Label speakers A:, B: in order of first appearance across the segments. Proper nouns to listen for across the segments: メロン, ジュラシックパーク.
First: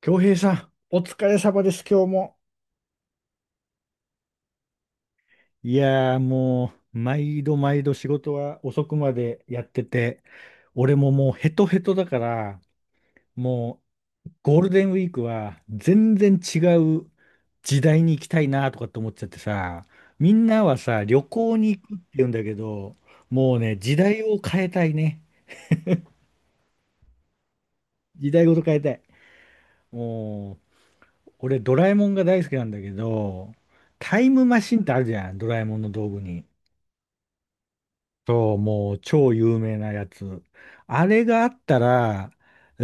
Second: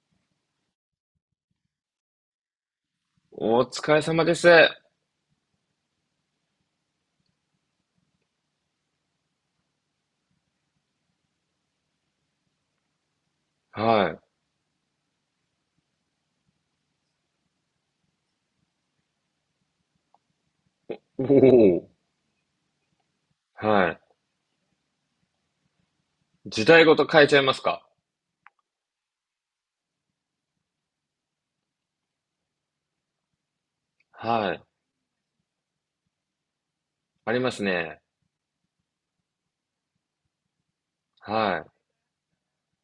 A: 京平さん、お疲れ様です、今日も。
B: お疲れ様です。
A: いやーもう、毎度毎度仕事は遅くまでやってて、俺ももうヘトヘトだから、も
B: は
A: うゴールデンウィークは全然違う時代に行きたいなとかって思っちゃってさ、みんなはさ、旅
B: い。
A: 行に
B: お
A: 行く
B: お。
A: って言うんだけど、もうね、
B: は
A: 時
B: い。
A: 代を変えたいね。
B: 時代ごと変えちゃいますか？
A: 時代ごと変えたい。もう、俺ドラえもんが大好きなんだけど、タイム
B: は
A: マ
B: い。
A: シンってあるじゃん、ドラえもんの道具に。
B: ありますね。
A: そう、もう超有名なやつ。あれがあっ
B: は
A: たら、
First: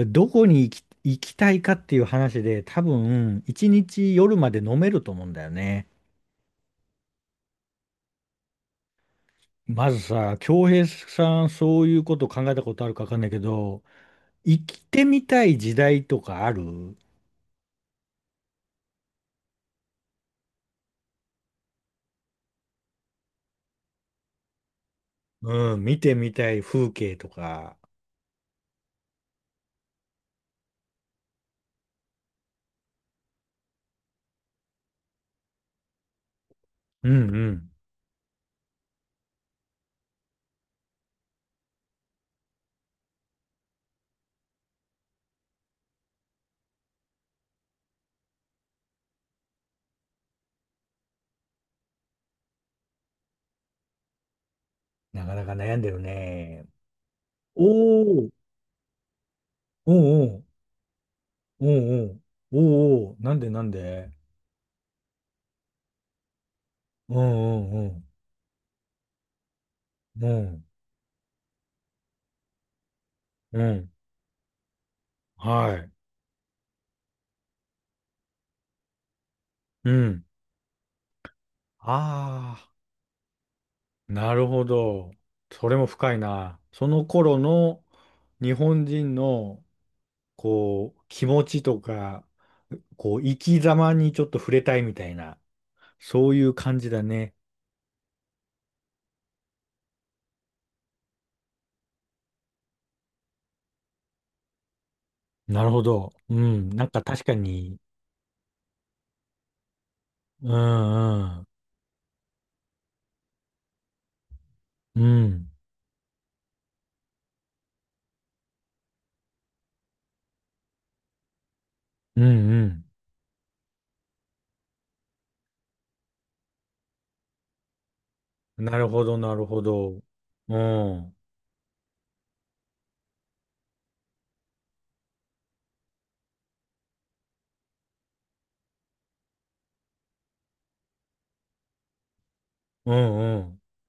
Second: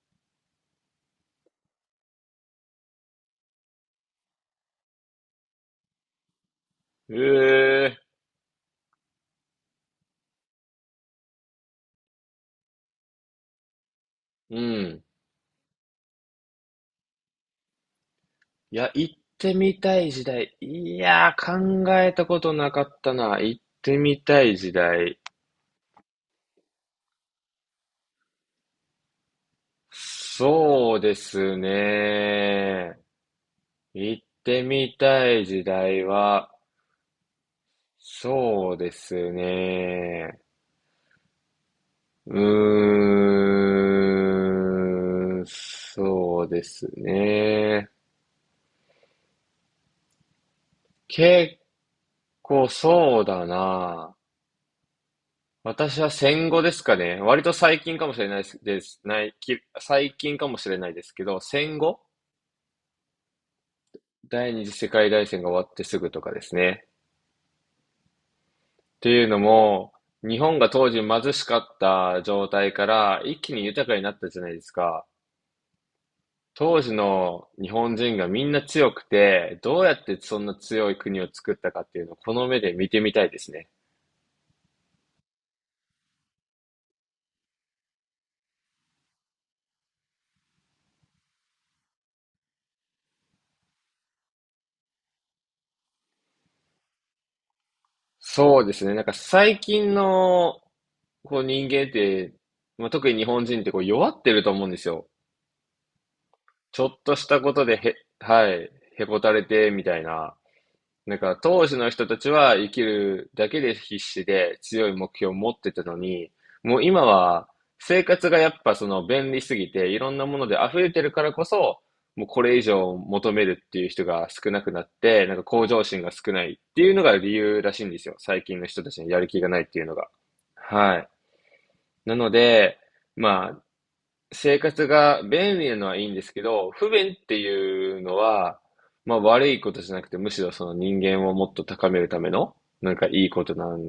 A: どこに行きたいかっていう話で、多分、一日夜まで飲めると思うんだよね。
B: い。ええ、
A: まずさ、京平さん、そういうこと考えたことあるかわかんないけど、
B: う
A: 生き
B: ん。
A: てみたい時代とかある？
B: いや、行ってみたい時代。いやー、考えたことなかったな。行ってみたい時代。
A: うん、見てみたい風景とか。
B: そうですね。行ってみたい時代は、
A: うんうん。
B: そうですね。そうですね。結構そうだな。
A: なかなか悩んで
B: 私
A: る
B: は戦後
A: ね。
B: ですかね。割と
A: お
B: 最近かもしれ
A: お、
B: ないです、ですないき
A: お
B: 最
A: う
B: 近
A: お
B: かもしれないですけど、
A: うん、
B: 戦後、
A: おうおうん、おおなんでなんで
B: 第二次世界大戦が終わってすぐとかですね。っ
A: うんうん
B: ていうのも、
A: うん、
B: 日
A: う
B: 本
A: ん。
B: が当時貧しかった状態から一気
A: う
B: に豊
A: ん。
B: かになったじゃないですか。
A: はい。
B: 当時の日本人がみんな強くて、どう
A: う
B: やって
A: ん。
B: そんな強い国を作ったかっていうのをこの
A: あ
B: 目で見てみたいですね。
A: あ、なるほど。それも深いな。その頃の日本人の、こう、気持ちとか、こう、生き様にちょっと触れたいみたいな、そういう感じだね。
B: そうですね。なんか最近のこう人間って、まあ、特に日本人ってこう弱ってると思うんですよ。
A: なるほど。うん。
B: ち
A: な
B: ょ
A: ん
B: っ
A: か
B: と
A: 確
B: し
A: か
B: たことで
A: に、
B: へ、はい、へこたれてみたいな。
A: う
B: なんか
A: んうん。
B: 当時の人たちは生きるだけで必死で強い
A: う
B: 目標を
A: ん。
B: 持ってたのに、もう今は生活がやっぱその便利すぎていろんなもので溢れてるからこそ、
A: う
B: もうこれ以
A: ん
B: 上求めるっていう人が少なくなって、なんか向上心が少ないっていうのが理由らしいんですよ。最近
A: うん。
B: の
A: な
B: 人
A: る
B: たち
A: ほ
B: に
A: ど、
B: やる
A: な
B: 気
A: る
B: がな
A: ほ
B: いっていうの
A: ど。
B: が。
A: う
B: はい。
A: ん。
B: なので、まあ生活が便利なのはいいんですけど、不便っていうのは、まあ悪いことじゃなくて、むしろその人間をもっと高めるための、
A: う
B: なんかいい
A: んう
B: こと
A: ん。
B: なん、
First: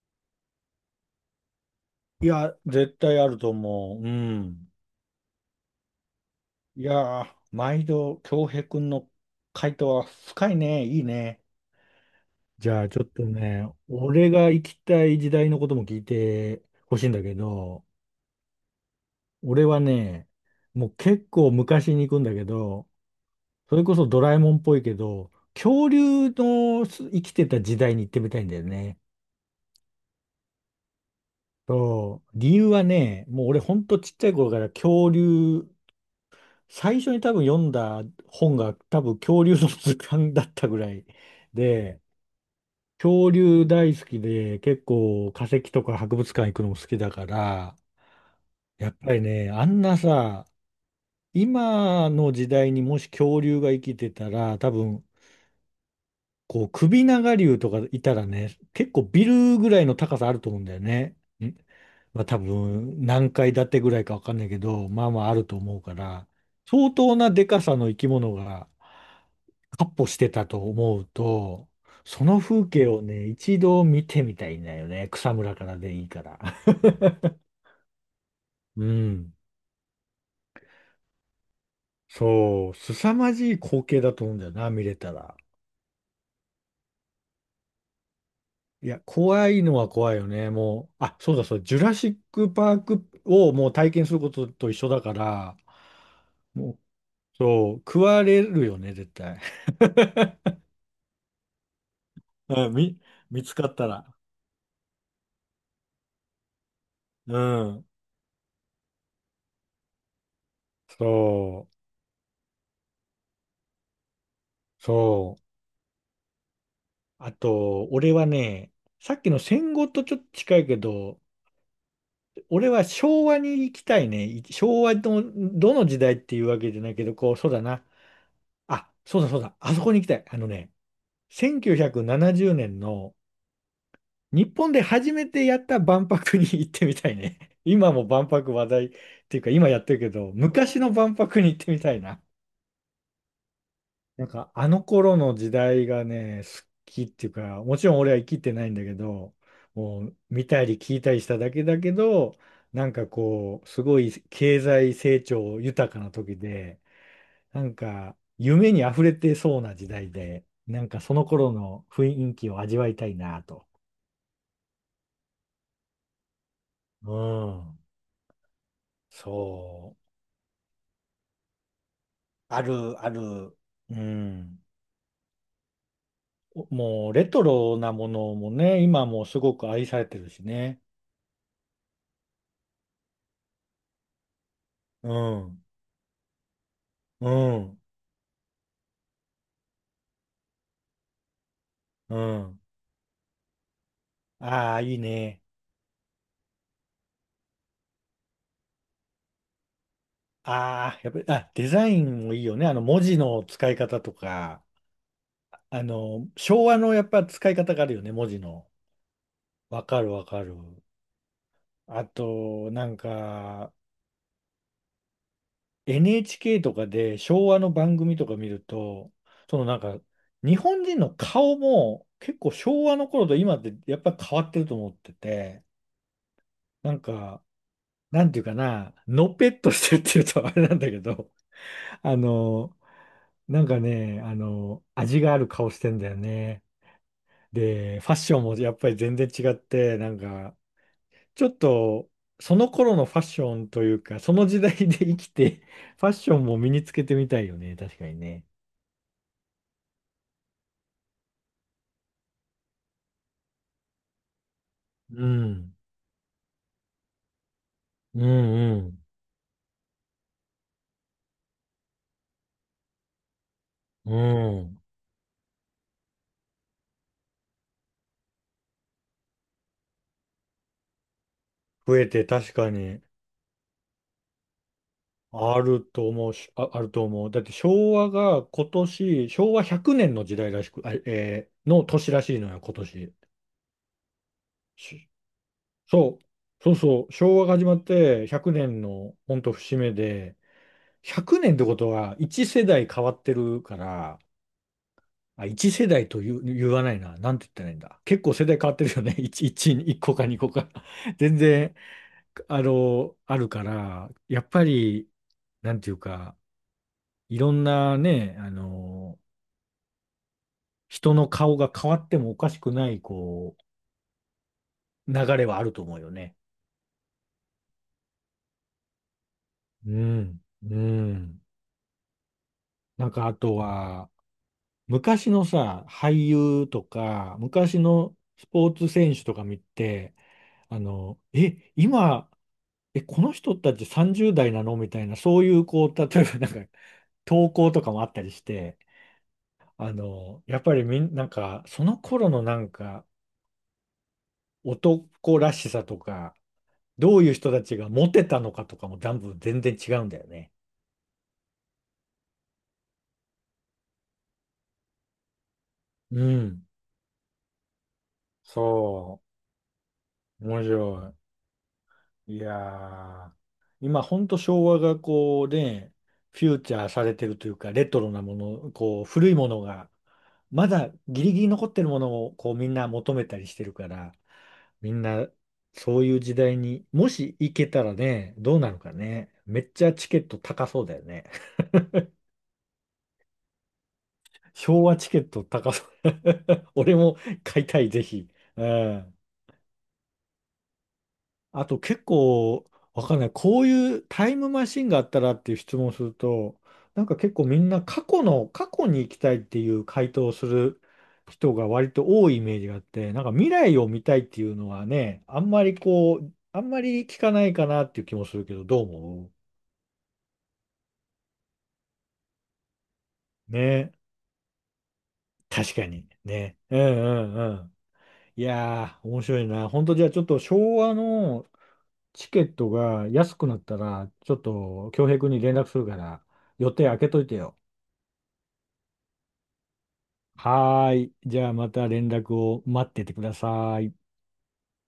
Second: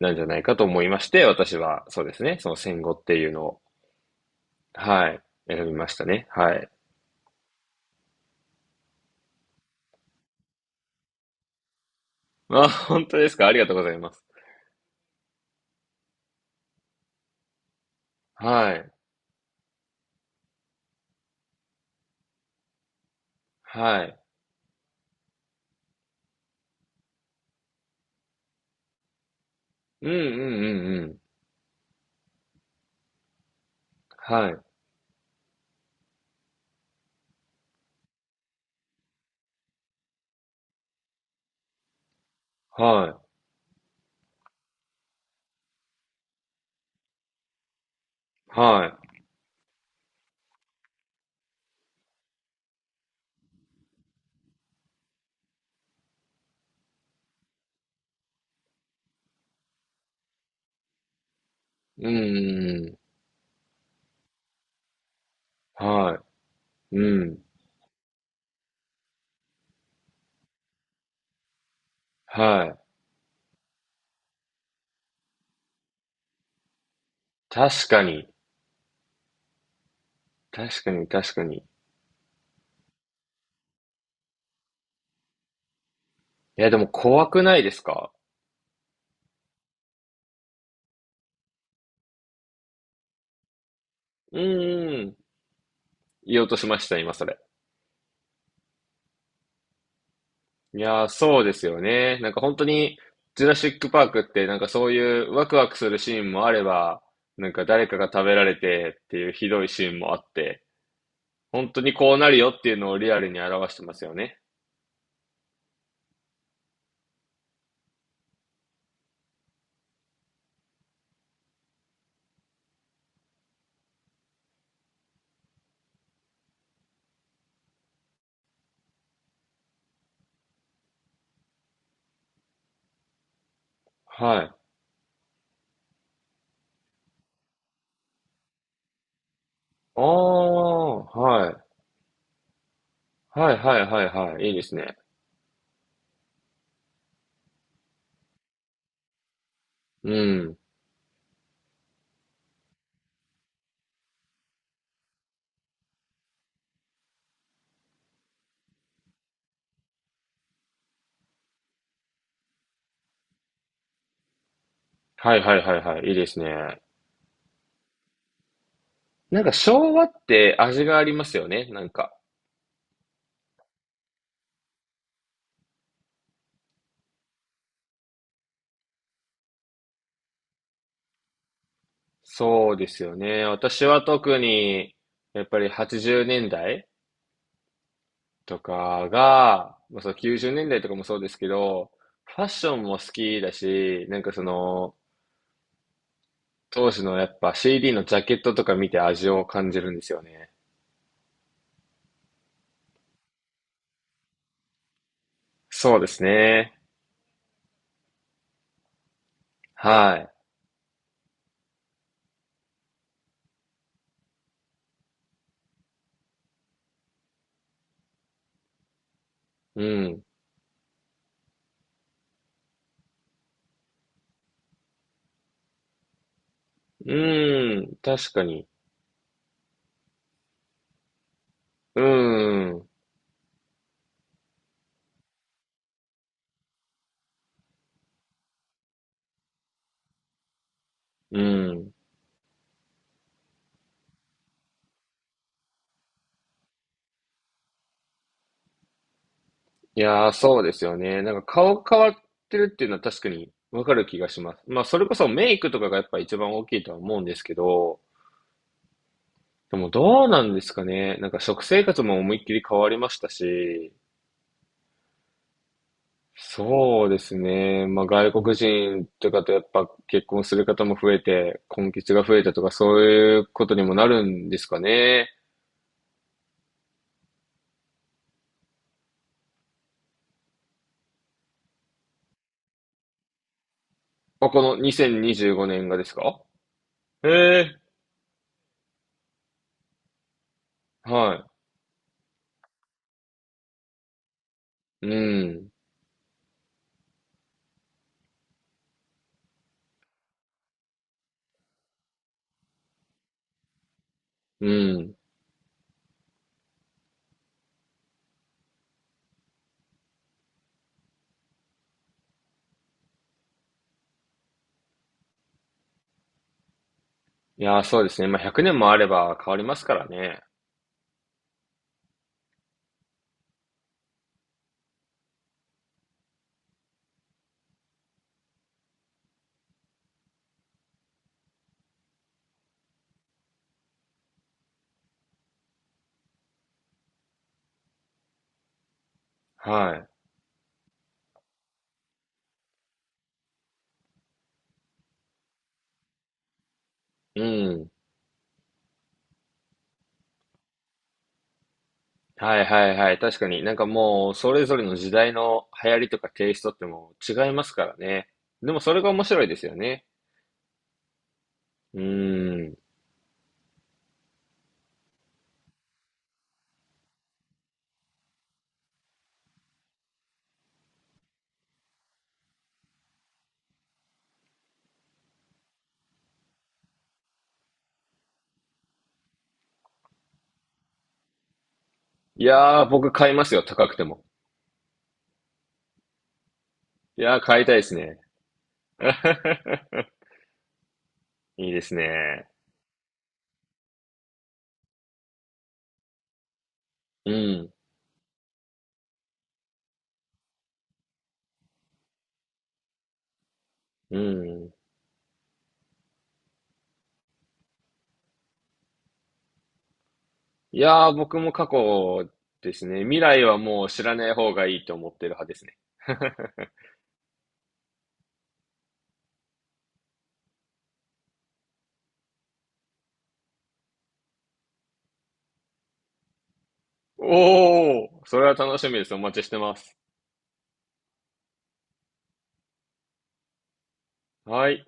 B: なんじゃないかと思いまして、私はそうです
A: い
B: ね、そ
A: や、
B: の戦後
A: 絶
B: って
A: 対あ
B: いう
A: る
B: の
A: と
B: を、
A: 思う。うん。
B: はい、選びましたね。はい。
A: いやー、毎度、京平くんの回答は深いね。いいね。
B: まあ、
A: じゃあ、ちょっ
B: 本当
A: と
B: ですか？ありが
A: ね、
B: とうございます。
A: 俺が行きたい時代のことも聞いてほしいんだけど、
B: はい。
A: 俺はね、もう結構昔に行くんだけど、それこ
B: は
A: そ
B: い。
A: ドラえもんっぽいけど、恐竜の生きてた時代に行ってみたいんだよね。
B: うんうんうんうん。
A: そう、理由はね、もう俺ほんとちっちゃい
B: は
A: 頃か
B: い。
A: ら恐竜、最初に多分読んだ本が多分恐竜の図鑑だったぐらいで、
B: は
A: 恐竜大好きで、結構化石とか博物館行くのも好きだから、
B: い。
A: やっ
B: は
A: ぱりね、あんなさ、今の時代にもし恐竜が生きてたら、多分、こう、首長竜とかいたらね、結構ビルぐらいの高さあると思うんだよね。
B: い。うんう
A: まあ多
B: んうん。
A: 分何階建てぐらいかわかんないけど、まあまああると思うか
B: は
A: ら、相
B: い。
A: 当
B: う
A: な
B: ん。
A: でかさの生き物が闊歩してたと思うと、その風
B: はい。
A: 景をね、一度見てみたいんだよね。草むらからでいいから。
B: 確かに。
A: うん。
B: 確かに確かに。
A: そう、凄まじい光景だと思うんだよな、見れたら。
B: いや、でも怖くないですか？
A: いや、怖いのは怖いよね。もう、あ、そうだそう、ジュラシックパークをもう体験するこ
B: う
A: とと一緒だ
B: ん
A: か
B: ん。
A: ら、
B: 言おうとし
A: もう、
B: ました、今それ。
A: そう、食われるよね、絶対。
B: いやー、そうですよね。なんか本当
A: うん、
B: に、
A: 見
B: ジュ
A: つ
B: ラ
A: か
B: シ
A: っ
B: ッ
A: た
B: クパー
A: ら。
B: クってなんかそういうワクワクするシーンもあれば、
A: う
B: なんか
A: ん。
B: 誰かが食べられてっていうひどいシーンもあって、
A: そう、
B: 本当にこうなるよっていうのをリアルに表してますよね。
A: そう。あと、俺はね、さっきの戦後とちょっと近いけど、俺は昭和に行きたいね。昭和のどの時代っていうわけじゃないけど、こう、そうだな。あ、そうだそうだ。あそこに行きたい。あのね、1970年の
B: は
A: 日
B: い。
A: 本で初めてやった万博に行ってみたいね。今も万博話題っていうか、今やってる
B: あ
A: けど、昔の
B: あ、
A: 万博に
B: はい。
A: 行ってみたいな。
B: はいはいはい
A: なん
B: はい。
A: か
B: いいで
A: あ
B: す
A: の
B: ね。
A: 頃の時代がね、好きっていうか、もちろん俺は生きてないんだけど、もう
B: う
A: 見
B: ん。
A: たり聞いたりしただけだけど、なんかこう、すごい経済成長豊かな時で、なんか夢に溢れてそうな時代で、なんかその頃の雰囲気を味わいたいなと。
B: はいはいはいはい。いいですね。
A: うん、
B: なんか
A: そ
B: 昭和
A: う。
B: って味がありますよね。なんか。
A: ある、ある。うん。おもうレトロなものもね、今もすごく愛されてるしね。
B: そうですよね。私は特に、
A: う
B: やっぱ
A: ん。
B: り80年代
A: うん。
B: とかが、まあ、そう90年代とかもそうですけど、
A: う
B: ファッ
A: ん。
B: ションも好きだし、なんかそ
A: ああ、い
B: の、
A: いね。
B: 当時のやっぱ CD のジャケットとか見て味を感じるんですよね。
A: ああ、やっぱり、あ、デザインもいいよね。あの、文字の使い方とか、あ
B: そうです
A: の、昭和
B: ね。
A: のやっぱ使い方があるよね、文字の。わかる
B: は
A: わ
B: い。
A: かる。あと、なんか、NHK とかで昭和の番組とか見ると、そのなん
B: う
A: か、
B: ん。
A: 日本人の顔も結構昭和の頃と今ってやっぱ変わってると思ってて、なんか、
B: うん。
A: なん
B: 確
A: てい
B: か
A: うか
B: に。
A: な、のぺっとしてるっていうとあれなんだけど、
B: う
A: あの、
B: ん。
A: なんかね、あの、味がある顔してんだよね。で、ファッションもやっぱり全然違って、なんか、
B: う
A: ちょっ
B: ん。
A: と、その頃のファッションというか、その時代で生きて、ファッションも身につけてみたいよね。確かにね。
B: いやー、そうですよね。なんか顔変わってるっていうのは確かにわかる気がします。まあ、それこ
A: う
B: そメイク
A: ん。
B: とかがやっぱ一番大きいとは思うんですけど、
A: うんうん。
B: でもどうなんですかね。なんか食生活も思いっきり変わりましたし、
A: うん。
B: そうですね。まあ、外国人とかとやっぱ結婚する方も増えて、婚
A: 増え
B: 活が
A: て
B: 増え
A: 確
B: たと
A: か
B: かそ
A: に、
B: ういうことにもなるんですかね。
A: あると思うし、あ、あると思う。だって昭和が今年、昭和100年の時代らしく、あ、の年らしいのよ、今年。
B: まあ、この2025年がです
A: そう、
B: か？
A: そうそう、
B: え
A: 昭和が始ま
B: え、
A: って100年の本当節目で、100
B: は
A: 年ってことは1世代変わってるから、
B: い。う
A: あ、
B: ん、
A: 1世代と言う、言わないな、なんて言ったらいいんだ。結構世代変わってるよね、1、1、個か2個か。全然、あの、あるから、やっぱ
B: う
A: り、
B: ん。
A: なんていうか、いろんなね、あの、人の顔が変わってもおかしくない、こう、流れはあると思うよね。
B: いやー、そうですね。まあ、100年もあれば変わります
A: う
B: から
A: ん、
B: ね。
A: うん。なんかあとは、昔のさ、俳優とか、昔のスポーツ選手とか見て、あの、え、今、え、この人たち30代なのみたいな、そういう、こう、例えばなんか、投稿とかもあったりして、あ
B: は
A: の、やっぱりなんか、その頃のなんか、男らしさとか、どういう
B: い。う
A: 人たちが
B: ん。
A: モテたのかとかも、全部全然違うんだよね。
B: はいはいはい。確かに。なんかもう、それぞれの時代の流行りと
A: う
B: かテイ
A: ん。
B: ストってもう違いますからね。でもそれが
A: そ
B: 面白いですよね。
A: う。面白い。
B: う
A: いや
B: ん。
A: ー、今ほんと昭和がこうね、フューチャーされてるというか、レトロなもの、こう古いものが、まだギリギリ残ってるものをこうみんな求めたりしてるから、みんなそういう時代にもし行けたらね、どうなるかね。めっちゃチケット高そうだよね。
B: いやー、僕買いますよ。高くても。
A: 昭和チケット高そう。俺も
B: いやー、
A: 買
B: 買い
A: い
B: たい
A: た
B: で
A: い、
B: す
A: ぜ
B: ね。
A: ひ。うん。あ
B: いい
A: と
B: です
A: 結
B: ね。
A: 構、わかんない。こういうタイムマシンがあったらっていう質問をすると、なんか
B: う
A: 結構みん
B: ん。
A: な過去に行きたいっていう回答をする人が割と多いイメージがあって、なんか未来を見た
B: う
A: いっていうの
B: ん。
A: はね、あんまりこう、あんまり聞かないかなっていう気もするけど、どう思
B: いやー、僕も過去ですね。未来
A: う
B: はもう
A: ね？
B: 知らない方がいいと思ってる派です
A: 確
B: ね。
A: かに。ね。うんうんうん。いやー、面白いな。本当じゃあちょっと昭和のチケットが安くなったら、ちょっと恭平君に連絡するから、予定開けといてよ。
B: おー、それは楽しみです。お待ちしてます。
A: はーい。じゃあまた連絡を待っててください。
B: はい。